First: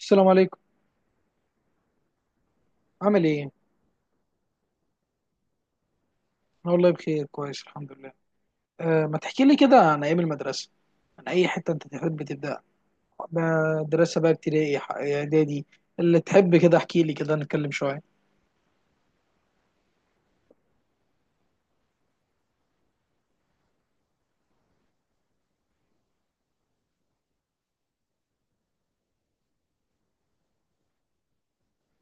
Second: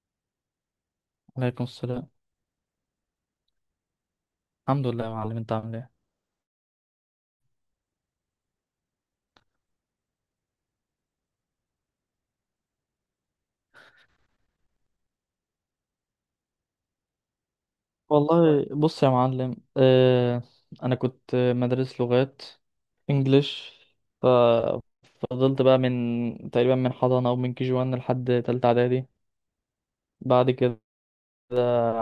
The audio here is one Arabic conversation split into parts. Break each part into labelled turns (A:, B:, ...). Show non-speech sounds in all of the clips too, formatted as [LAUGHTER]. A: السلام عليكم.
B: عليكم السلام.
A: عامل ايه؟
B: الحمد لله يا معلم، انت عامل ايه؟
A: أنا والله بخير كويس الحمد لله. ما تحكي لي كده عن ايام المدرسه، عن اي حته انت تحب تبدا. مدرسه بقى، ابتدائي، اعدادي، اللي تحب، كده احكي لي، كده نتكلم شويه.
B: والله بص يا معلم، اه انا كنت مدرس لغات، انجليش. ففضلت بقى من تقريبا، من حضانة او من كي جي 1 لحد تالتة اعدادي. بعد كده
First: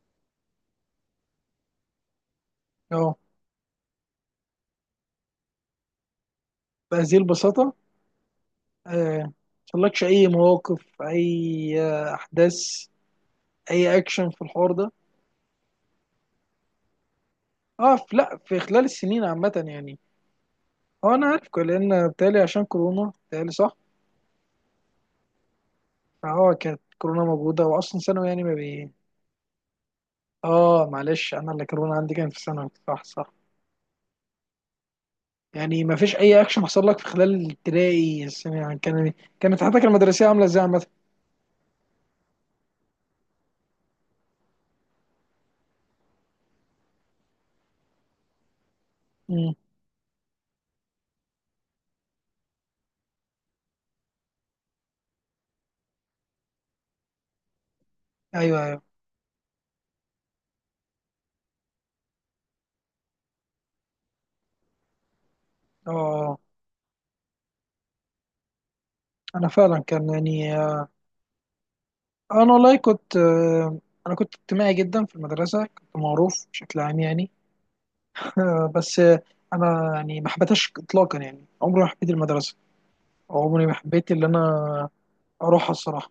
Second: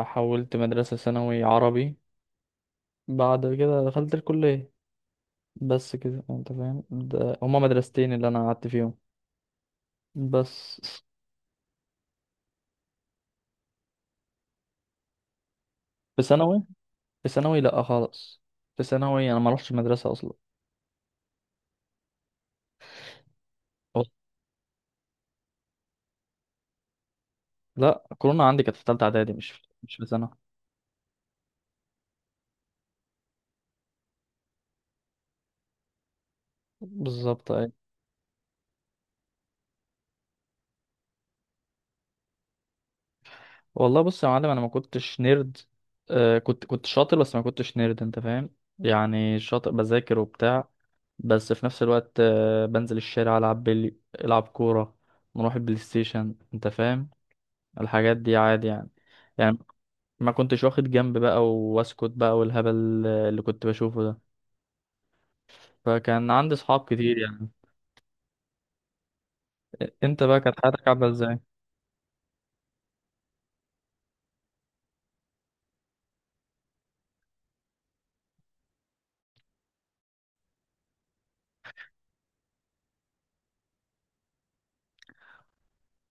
B: حولت مدرسة ثانوي عربي.
A: اه،
B: بعد كده دخلت الكلية. بس كده انت فاهم،
A: بهذه
B: ده هما
A: البساطه؟
B: مدرستين اللي انا قعدت فيهم.
A: أه، مطلقش اي
B: بس
A: مواقف، اي احداث، اي اكشن في الحوار ده؟
B: في ثانوي، في ثانوي لا
A: اه، في لا
B: خالص.
A: في،
B: في
A: خلال السنين
B: ثانوي انا ما
A: عامه
B: رحتش
A: يعني.
B: مدرسة اصلا.
A: هو انا عارف لان بتالي عشان كورونا بتالي، صح؟ فهو كانت كورونا موجوده واصلا
B: لا
A: ثانوي يعني
B: كورونا
A: ما
B: عندي كانت في
A: بي
B: ثالثه اعدادي، مش مش في سنه
A: اه معلش، انا اللي كورونا عندي كان في ثانوي، صح صح. يعني ما فيش اي اكشن حصل لك في خلال
B: بالظبط، اي.
A: الابتدائي، السنه يعني كان، كانت حياتك المدرسيه عامله ازاي عامه؟
B: والله بص يا معلم، انا ما كنتش نيرد. آه كنت شاطر، بس ما كنتش نيرد انت فاهم. يعني
A: امم.
B: شاطر، بذاكر وبتاع. بس في نفس الوقت بنزل الشارع، العب بلي، العب كوره، نروح البلاي ستيشن انت فاهم. الحاجات دي
A: ايوه
B: عادي
A: ايوه.
B: يعني. يعني ما كنتش واخد جنب بقى واسكت بقى والهبل، اللي كنت بشوفه ده.
A: اه
B: فكان عندي صحاب كتير يعني.
A: انا فعلا كان
B: انت بقى
A: يعني
B: كانت حياتك عامله ازاي؟
A: انا والله كنت انا كنت اجتماعي جدا في المدرسه، كنت معروف بشكل عام يعني. [LAUGHS] بس انا يعني ما حبيتهاش اطلاقا، يعني عمري ما حبيت المدرسه، عمري ما حبيت اللي انا اروحها الصراحه.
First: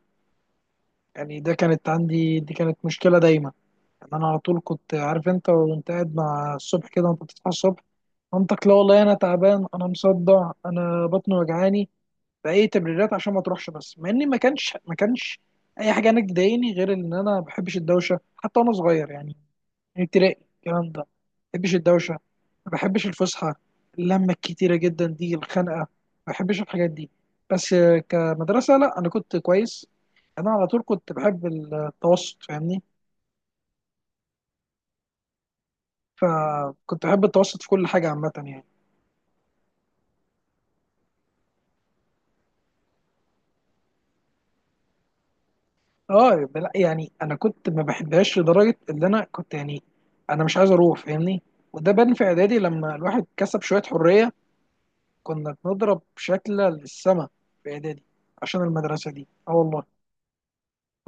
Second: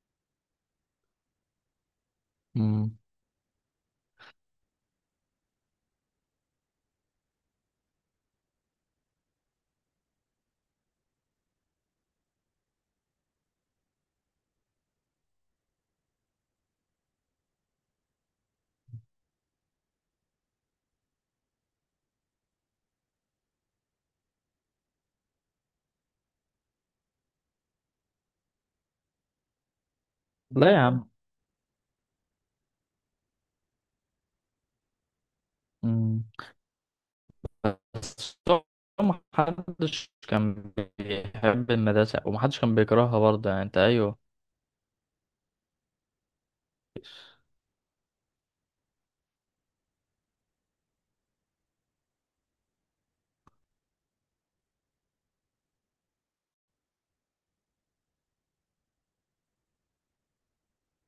A: يعني ده كانت عندي، دي كانت
B: امم
A: مشكله دايما. يعني انا على طول كنت عارف، انت وانت قاعد مع الصبح كده وانت بتصحى الصبح، مامتك، لا والله انا تعبان، انا مصدع، انا بطني وجعاني، باي تبريرات عشان ما تروحش. بس مع اني ما كانش اي حاجه انا تضايقني، غير ان انا ما بحبش الدوشه حتى وانا صغير يعني، من ابتدائي الكلام ده. ما بحبش الدوشه، ما بحبش الفسحه، اللمه الكتيره جدا دي، الخنقه، ما بحبش الحاجات دي. بس كمدرسه لا انا كنت كويس. انا على
B: لا يا
A: طول
B: عم.
A: كنت بحب التوسط، فاهمني؟
B: مم.
A: فكنت احب التوسط في كل حاجه عامه
B: بس
A: يعني.
B: هو محدش كان بيحب المدرسة، ومحدش كان بيكرهها برضه يعني، انت ايوه.
A: اه يعني انا كنت ما بحبهاش لدرجه اللي انا كنت يعني، انا مش عايز اروح فاهمني. وده بان في اعدادي لما الواحد كسب شويه حريه، كنا بنضرب شكل للسما في اعدادي عشان المدرسه دي. اه والله،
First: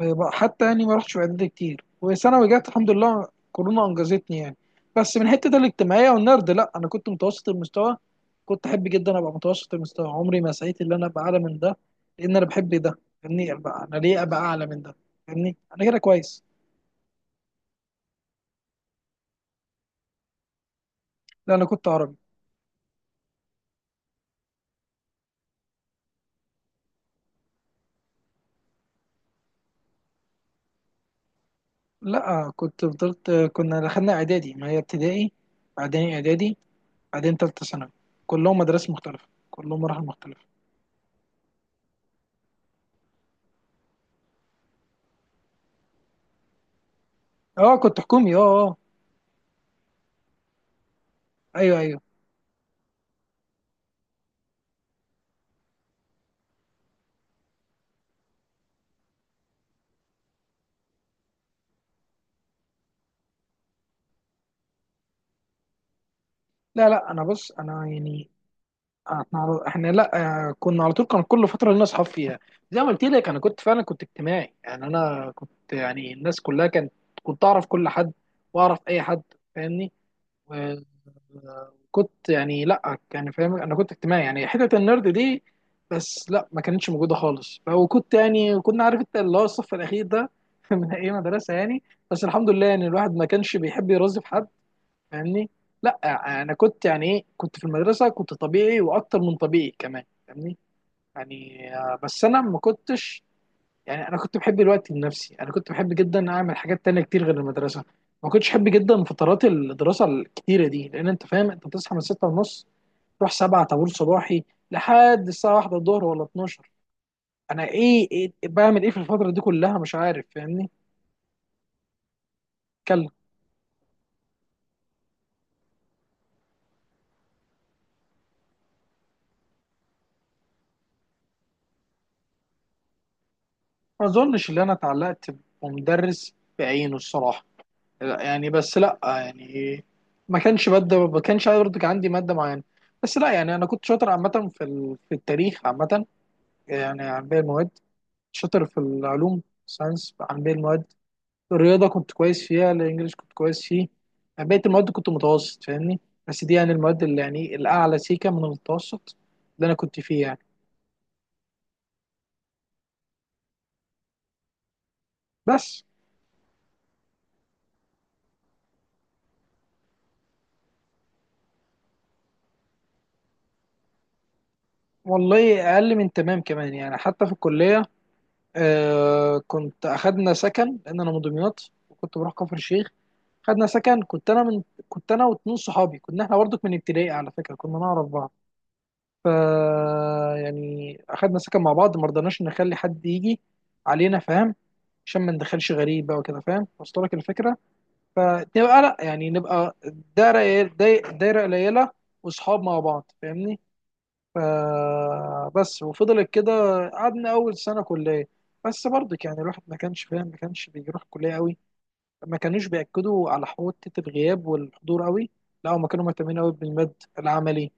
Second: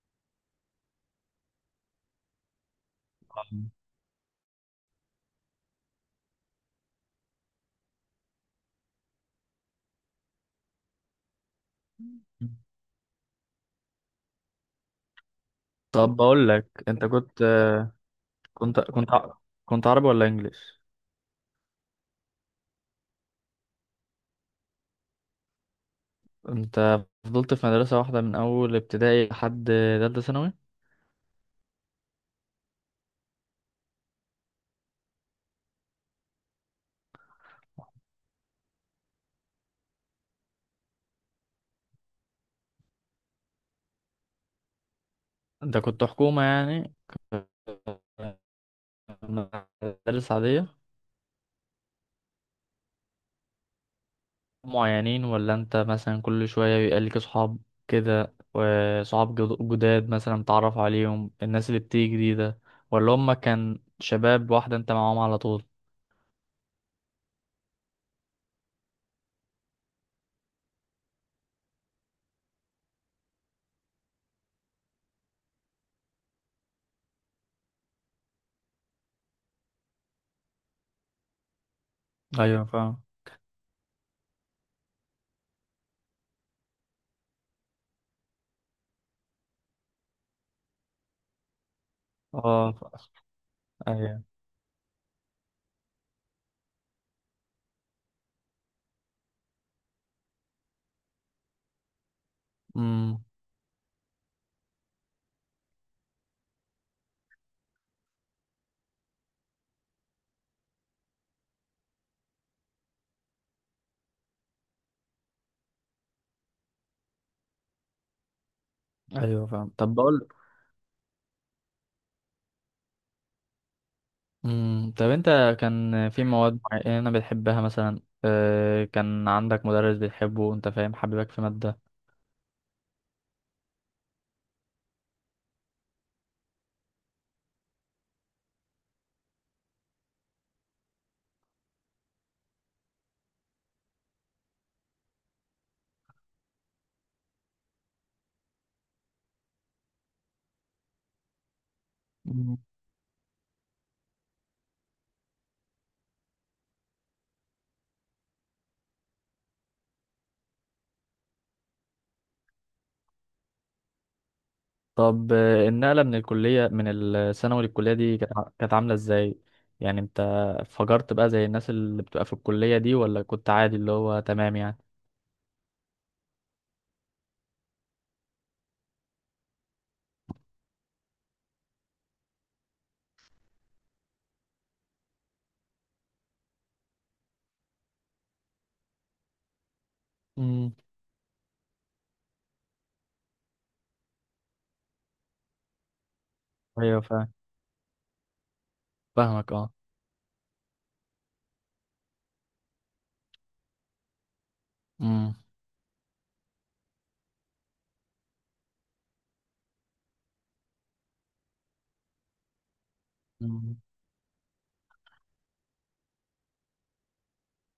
A: يبقى حتى يعني ما رحتش في اعدادي كتير، وثانوي جت الحمد لله كورونا انجزتني يعني. بس من حته الاجتماعيه والنرد، لا انا كنت متوسط المستوى، كنت احب جدا ابقى متوسط المستوى، عمري ما سعيت ان انا ابقى اعلى من ده، لان انا بحب ده فاهمني، ابقى انا ليه ابقى اعلى من ده؟ فاهمني، انا كده
B: طب
A: كويس.
B: بقول لك، انت كنت كنت ع- كنت عربي ولا انجليش؟
A: لا انا كنت عربي.
B: انت فضلت في مدرسة واحدة من اول ابتدائي لحد تالتة ثانوي؟
A: لا كنت فضلت، كنا دخلنا اعدادي، ما هي ابتدائي بعدين اعدادي بعدين ثالثه ثانوي، كلهم مدارس مختلفه كلهم مراحل مختلفه.
B: انت كنت حكومة يعني؟
A: اه كنت حكومي اه اه.
B: مدارس عادية؟
A: ايوه ايوه.
B: معينين، ولا انت مثلا كل شوية بيبقى ليك صحاب كده، وصحاب جداد مثلا تعرف عليهم، الناس اللي بتيجي جديدة، ولا هما كان شباب واحدة انت معاهم على طول؟
A: لا لا، انا بص، انا يعني احنا على- احنا لا كنا على طول كان كل فتره لنا اصحاب فيها، زي ما قلت لك انا كنت فعلا كنت اجتماعي، يعني انا كنت يعني الناس كلها كانت، كنت اعرف كل حد واعرف اي حد فاهمني. و- وكنت يعني
B: ايوه
A: لا
B: فاهم.
A: يعني فاهم انا كنت اجتماعي، يعني حته النرد دي بس لا ما كانتش موجوده خالص. وكنت يعني كنا عارف انت اللي هو الصف الاخير ده [LAUGHS] من اي مدرسه يعني، بس الحمد لله
B: اه
A: يعني الواحد ما كانش بيحب يرازي
B: ايوه.
A: في حد. فاهمني؟ لا انا كنت يعني ايه، كنت في المدرسه كنت طبيعي واكتر من طبيعي كمان فاهمني. يعني بس انا ما كنتش
B: امم.
A: يعني، انا كنت بحب الوقت لنفسي، انا كنت بحب جدا اعمل حاجات تانية كتير غير المدرسه. ما كنتش بحب جدا فترات الدراسه الكتيره دي، لان انت فاهم انت بتصحى من 6 ونص، تروح 7 طابور صباحي لحد الساعه 1 الظهر ولا 12. انا إيه بعمل ايه في الفتره دي
B: ايوه فاهم.
A: كلها مش
B: طب
A: عارف
B: بقول،
A: فاهمني؟ اتكلم.
B: امم، طب انت كان في مواد معينة بتحبها مثلا؟ اه كان عندك مدرس بتحبه انت فاهم، حبيبك في مادة؟
A: ما اظنش ان انا اتعلقت بمدرس بعينه الصراحه. لا يعني، بس لا يعني ما كانش ماده، ما كانش برضه كان عندي ماده معينه. بس لا يعني انا كنت شاطر عامه في في التاريخ عامه يعني عن باقي المواد، شاطر في العلوم ساينس عن باقي المواد، الرياضه كنت كويس فيها، الانجليش كنت كويس فيه، يعني بقيه المواد كنت متوسط فاهمني. بس دي يعني المواد اللي يعني الاعلى سيكه من المتوسط اللي انا كنت فيه يعني.
B: طب
A: بس
B: النقلة من الكلية من الثانوي للكلية دي كانت كانت عاملة ازاي؟ يعني انت فجرت بقى زي الناس اللي بتبقى في الكلية دي، ولا كنت عادي اللي هو تمام يعني؟
A: والله اقل من تمام كمان يعني حتى في الكليه. آه كنت، اخدنا سكن لان انا من دمياط وكنت بروح كفر الشيخ، خدنا سكن، كنت انا من، كنت انا واتنين صحابي، كنا احنا برضك من ابتدائي على فكره كنا نعرف بعض. ف،
B: امم.
A: يعني اخدنا سكن مع بعض، ما رضناش نخلي حد يجي علينا فاهم، عشان ما ندخلش غريب بقى وكده فاهم،
B: ايوه
A: وصل لك
B: فاهم.
A: الفكره. فنبقى لا يعني
B: فاهمك اه.
A: نبقى دايره دايره قليله، واصحاب مع بعض فاهمني.
B: امم.
A: فبس، وفضلت كده، قعدنا اول سنه كليه. بس برضك يعني الواحد ما كانش فاهم، ما كانش بيروح كليه قوي، ما كانوش بياكدوا على
B: مم.
A: حته الغياب والحضور قوي. لا هم كانوا مهتمين قوي بالمد، العملي،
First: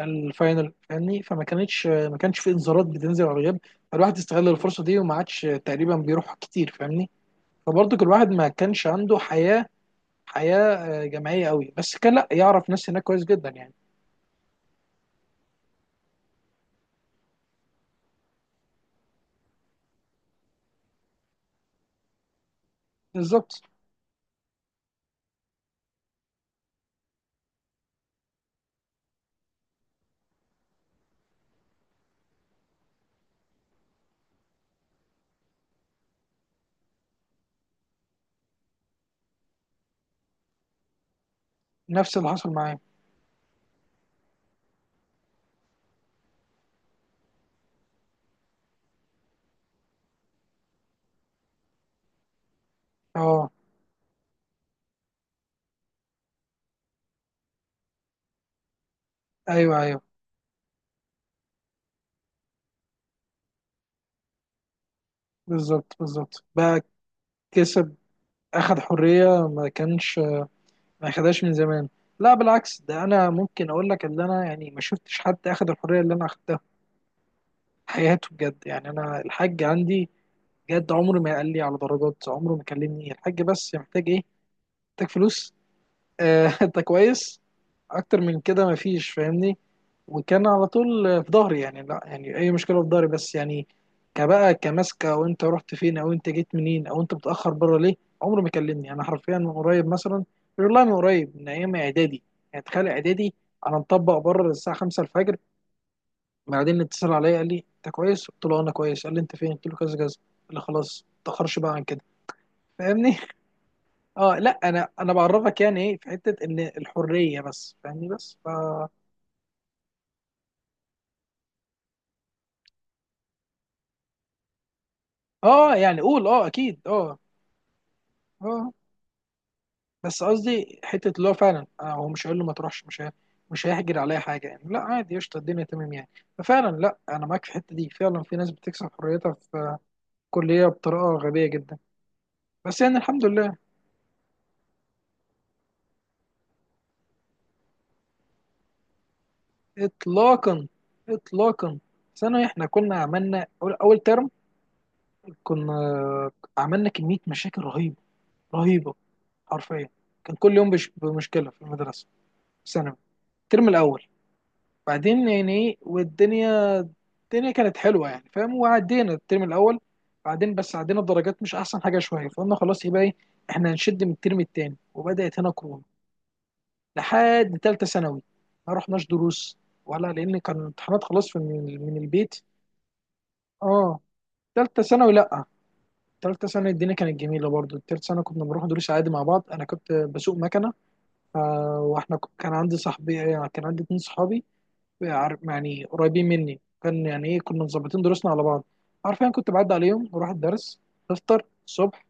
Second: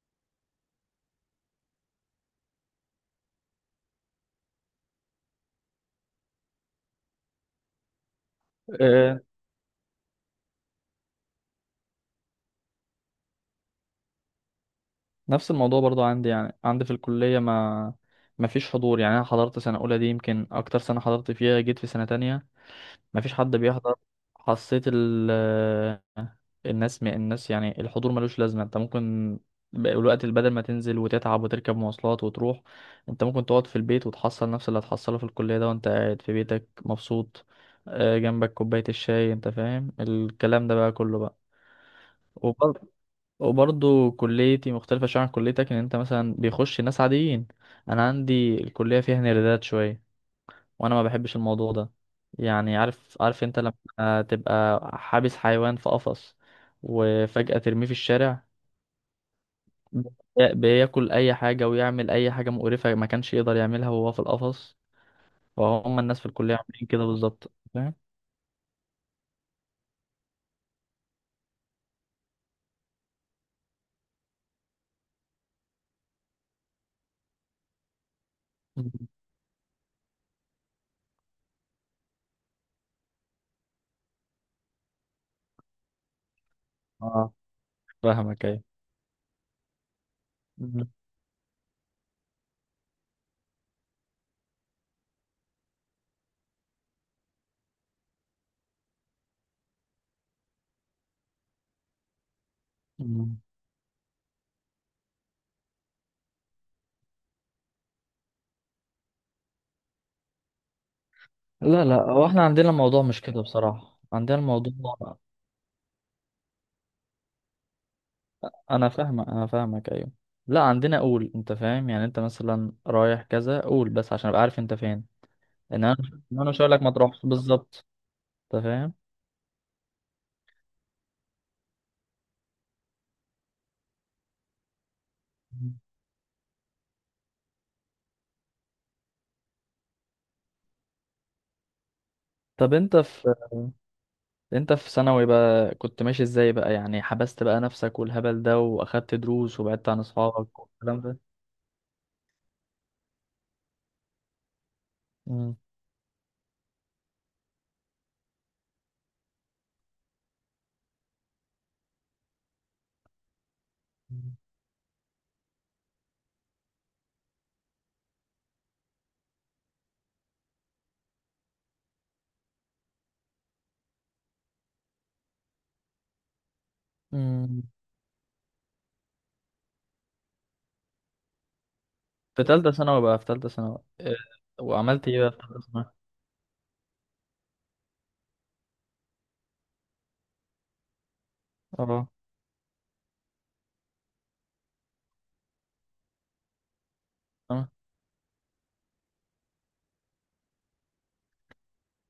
A: الفاينل فاهمني، فما كانتش ما كانش في انذارات بتنزل على الغياب، فالواحد استغل الفرصه دي وما عادش تقريبا بيروح كتير فاهمني. فبرضك الواحد ما كانش عنده
B: آه،
A: حياه، حياه جماعيه قوي، بس كان لا يعرف ناس هناك كويس جدا يعني.
B: نفس الموضوع برضو عندي. يعني عندي في الكلية ما فيش حضور. يعني انا حضرت سنة اولى، دي يمكن اكتر سنة حضرت فيها، جيت في سنة تانية مفيش حد
A: بالظبط
B: بيحضر. حسيت الناس الناس يعني الحضور ملوش لازمة. انت ممكن، الوقت اللي بدل ما تنزل وتتعب وتركب مواصلات وتروح، انت ممكن تقعد في البيت وتحصل نفس اللي هتحصله في الكلية ده وانت قاعد في بيتك مبسوط، جنبك كوباية الشاي، انت فاهم الكلام ده بقى كله بقى.
A: نفس اللي حصل معايا.
B: وبر- وبرضه كليتي مختلفة شوية عن كليتك، ان انت مثلا بيخش ناس عاديين، انا عندي الكلية فيها نيردات شوية، وانا ما بحبش الموضوع ده. يعني عارف، عارف
A: اه
B: انت لما تبقى حابس حيوان في قفص وفجأة ترميه في الشارع،
A: ايوه ايوه.
B: بياكل اي حاجة ويعمل اي حاجة مقرفة ما كانش يقدر يعملها وهو في القفص.
A: بالظبط
B: وهم الناس في
A: بالظبط
B: الكلية
A: بقى.
B: عاملين كده بالظبط،
A: كسب،
B: فاهم.
A: اخد حريه ما كانش ما خدهاش من زمان. لا بالعكس، ده انا ممكن اقول لك ان انا يعني ما شفتش حد اخد الحريه اللي انا اخدتها في حياته بجد،
B: مم.
A: يعني انا الحاج عندي بجد عمره ما قال لي على درجات، عمره ما كلمني الحاج بس محتاج ايه، محتاج فلوس آه [LAUGHS] انت
B: اه
A: كويس، اكتر من
B: فاهمك، ايوه.
A: كده ما فيش فاهمني. وكان على
B: مم.
A: طول في ظهري، يعني لا يعني اي مشكله في ظهري بس يعني كبقى كماسكه، او انت رحت فين او انت جيت منين او انت متاخر بره ليه. عمره ما كلمني انا حرفيا من قريب مثلا، والله من قريب من ايام اعدادي، يعني تخيل اعدادي.
B: مم.
A: انا مطبق بره الساعه 5 الفجر، بعدين اتصل عليا قال لي انت كويس، قلت له انا كويس، قال لي انت فين، قلت له كذا كذا، قال لي خلاص ما تاخرش بقى عن
B: لا لا،
A: كده.
B: هو احنا عندنا الموضوع
A: فاهمني؟
B: مش
A: [LAUGHS]
B: كده بصراحة. عندنا
A: اه لا
B: الموضوع،
A: انا انا بعرفك يعني ايه في حته ان الحريه بس فاهمني بس ف.
B: انا فاهمك، انا فاهمك ايوه، لا عندنا قول انت فاهم، يعني انت مثلا رايح كذا قول، بس عشان ابقى عارف انت فين.
A: اه
B: ان انا،
A: يعني قول
B: إن
A: اه
B: انا مش هقول
A: اكيد
B: لك ما
A: اه.
B: تروحش بالظبط، انت
A: اه
B: فاهم.
A: بس قصدي حته اللي هو فعلا هو مش هيقول له ما تروحش، مش هيحجر عليا حاجه، يعني لا عادي قشطه الدنيا
B: مم.
A: تمام يعني. ففعلا لا انا معاك في الحته دي، فعلا في ناس بتكسب حريتها في كليه بطريقه غبيه جدا،
B: طب
A: بس
B: انت
A: يعني الحمد
B: في،
A: لله.
B: انت في ثانوي بقى كنت ماشي ازاي بقى؟ يعني حبست بقى نفسك والهبل ده واخدت دروس وبعدت عن اصحابك
A: اطلاقا،
B: والكلام ده؟
A: اطلاقا. ثانوي احنا كنا عملنا اول ترم،
B: مم.
A: كنا عملنا كميه مشاكل رهيبه، رهيبه، حرفيا كان كل يوم بمشكله في المدرسه في ثانوي الترم الاول. بعدين يعني ايه والدنيا، الدنيا كانت حلوه يعني فاهم، وعدينا الترم الاول. بعدين بس عدينا الدرجات مش احسن حاجه شويه، فقلنا خلاص يبقى ايه، احنا هنشد من الترم التاني، وبدات هنا كورونا لحد
B: مم.
A: ثالثه ثانوي. ما رحناش دروس ولا، لان كان امتحانات خلاص في من البيت.
B: في تالتة ثانوي بقى، في تالتة ثانوي
A: اه
B: إيه،
A: ثالثه
B: وعملت
A: ثانوي
B: ايه بقى في
A: لا،
B: تالتة ثانوي؟
A: ثالثه ثانوي الدنيا كانت جميله برضو. ثالثه ثانوي كنا بنروح دروس عادي مع بعض، انا كنت بسوق مكنه،
B: اه.
A: واحنا كان عندي صاحبي، كان عندي اتنين صحابي عارف يعني قريبين مني، كان يعني ايه كنا
B: آه.
A: مظبطين دروسنا على بعض، عارفين. كنت بعدي عليهم بروح الدرس، نفطر الصبح،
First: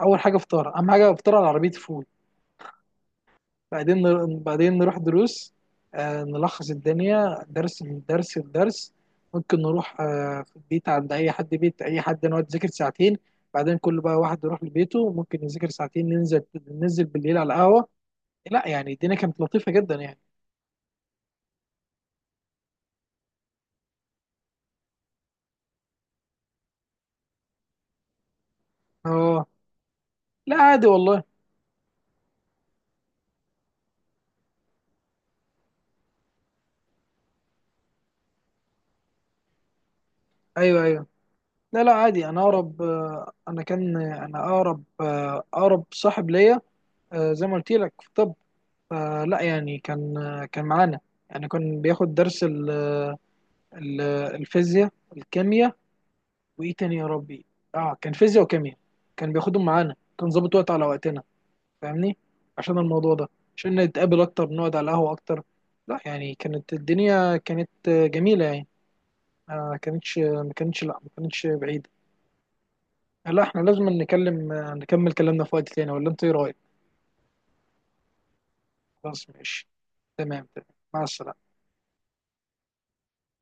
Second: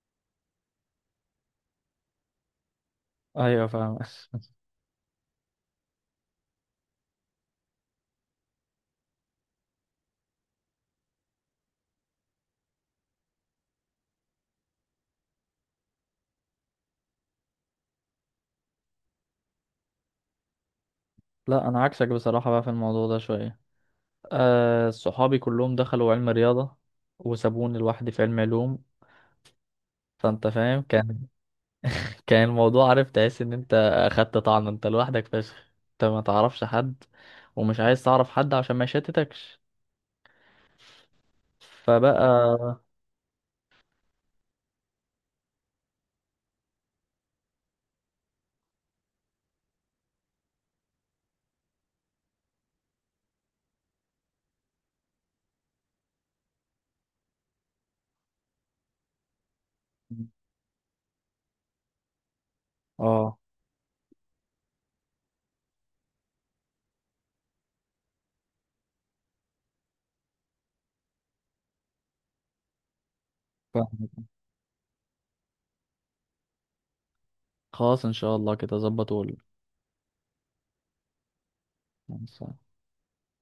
A: اول حاجه فطار اهم حاجه، فطار على عربيه فول.
B: ايوه فاهم.
A: بعدين نروح دروس، آه نلخص الدنيا درس من درس لدرس. ممكن نروح آه في البيت عند اي حد، بيت اي حد نقعد نذاكر ساعتين، بعدين كل بقى واحد يروح لبيته ممكن يذاكر ساعتين، ننزل ننزل بالليل على قهوه. لا يعني الدنيا كانت لطيفه جدا يعني.
B: [LAUGHS] لا انا عكسك بصراحة بقى في الموضوع ده شوية. آه صحابي كلهم دخلوا علم رياضة، وسابوني لوحدي في علم علوم.
A: اه
B: فانت
A: لا
B: فاهم
A: عادي والله.
B: كان، كان الموضوع عارف، تحس ان انت اخدت طعن، انت لوحدك فشخ، انت ما تعرفش حد ومش عايز تعرف حد عشان ما يشتتكش.
A: ايوه ايوه. لا لا
B: فبقى
A: عادي، انا اقرب انا كان انا اقرب اقرب صاحب ليا زي ما قلت لك في طب. فلا يعني كان كان معانا، يعني كان بياخد درس ال- الفيزياء الكيمياء، وايه تاني يا ربي، اه كان فيزياء وكيمياء، كان بياخدهم معانا، كان ظابط وقت على وقتنا فاهمني، عشان الموضوع ده،
B: اه.
A: عشان نتقابل اكتر نقعد على القهوة اكتر. لا يعني كانت الدنيا كانت جميلة يعني. ما كانتش ما كانتش، لا ما كانتش بعيدة. لا احنا لازم
B: فاهم.
A: نكمل كلامنا في وقت تاني، ولا انت ايه رايك؟
B: خلاص ان شاء الله كده ظبط.
A: خلاص ماشي، تمام تمام، مع السلامه.
B: وقول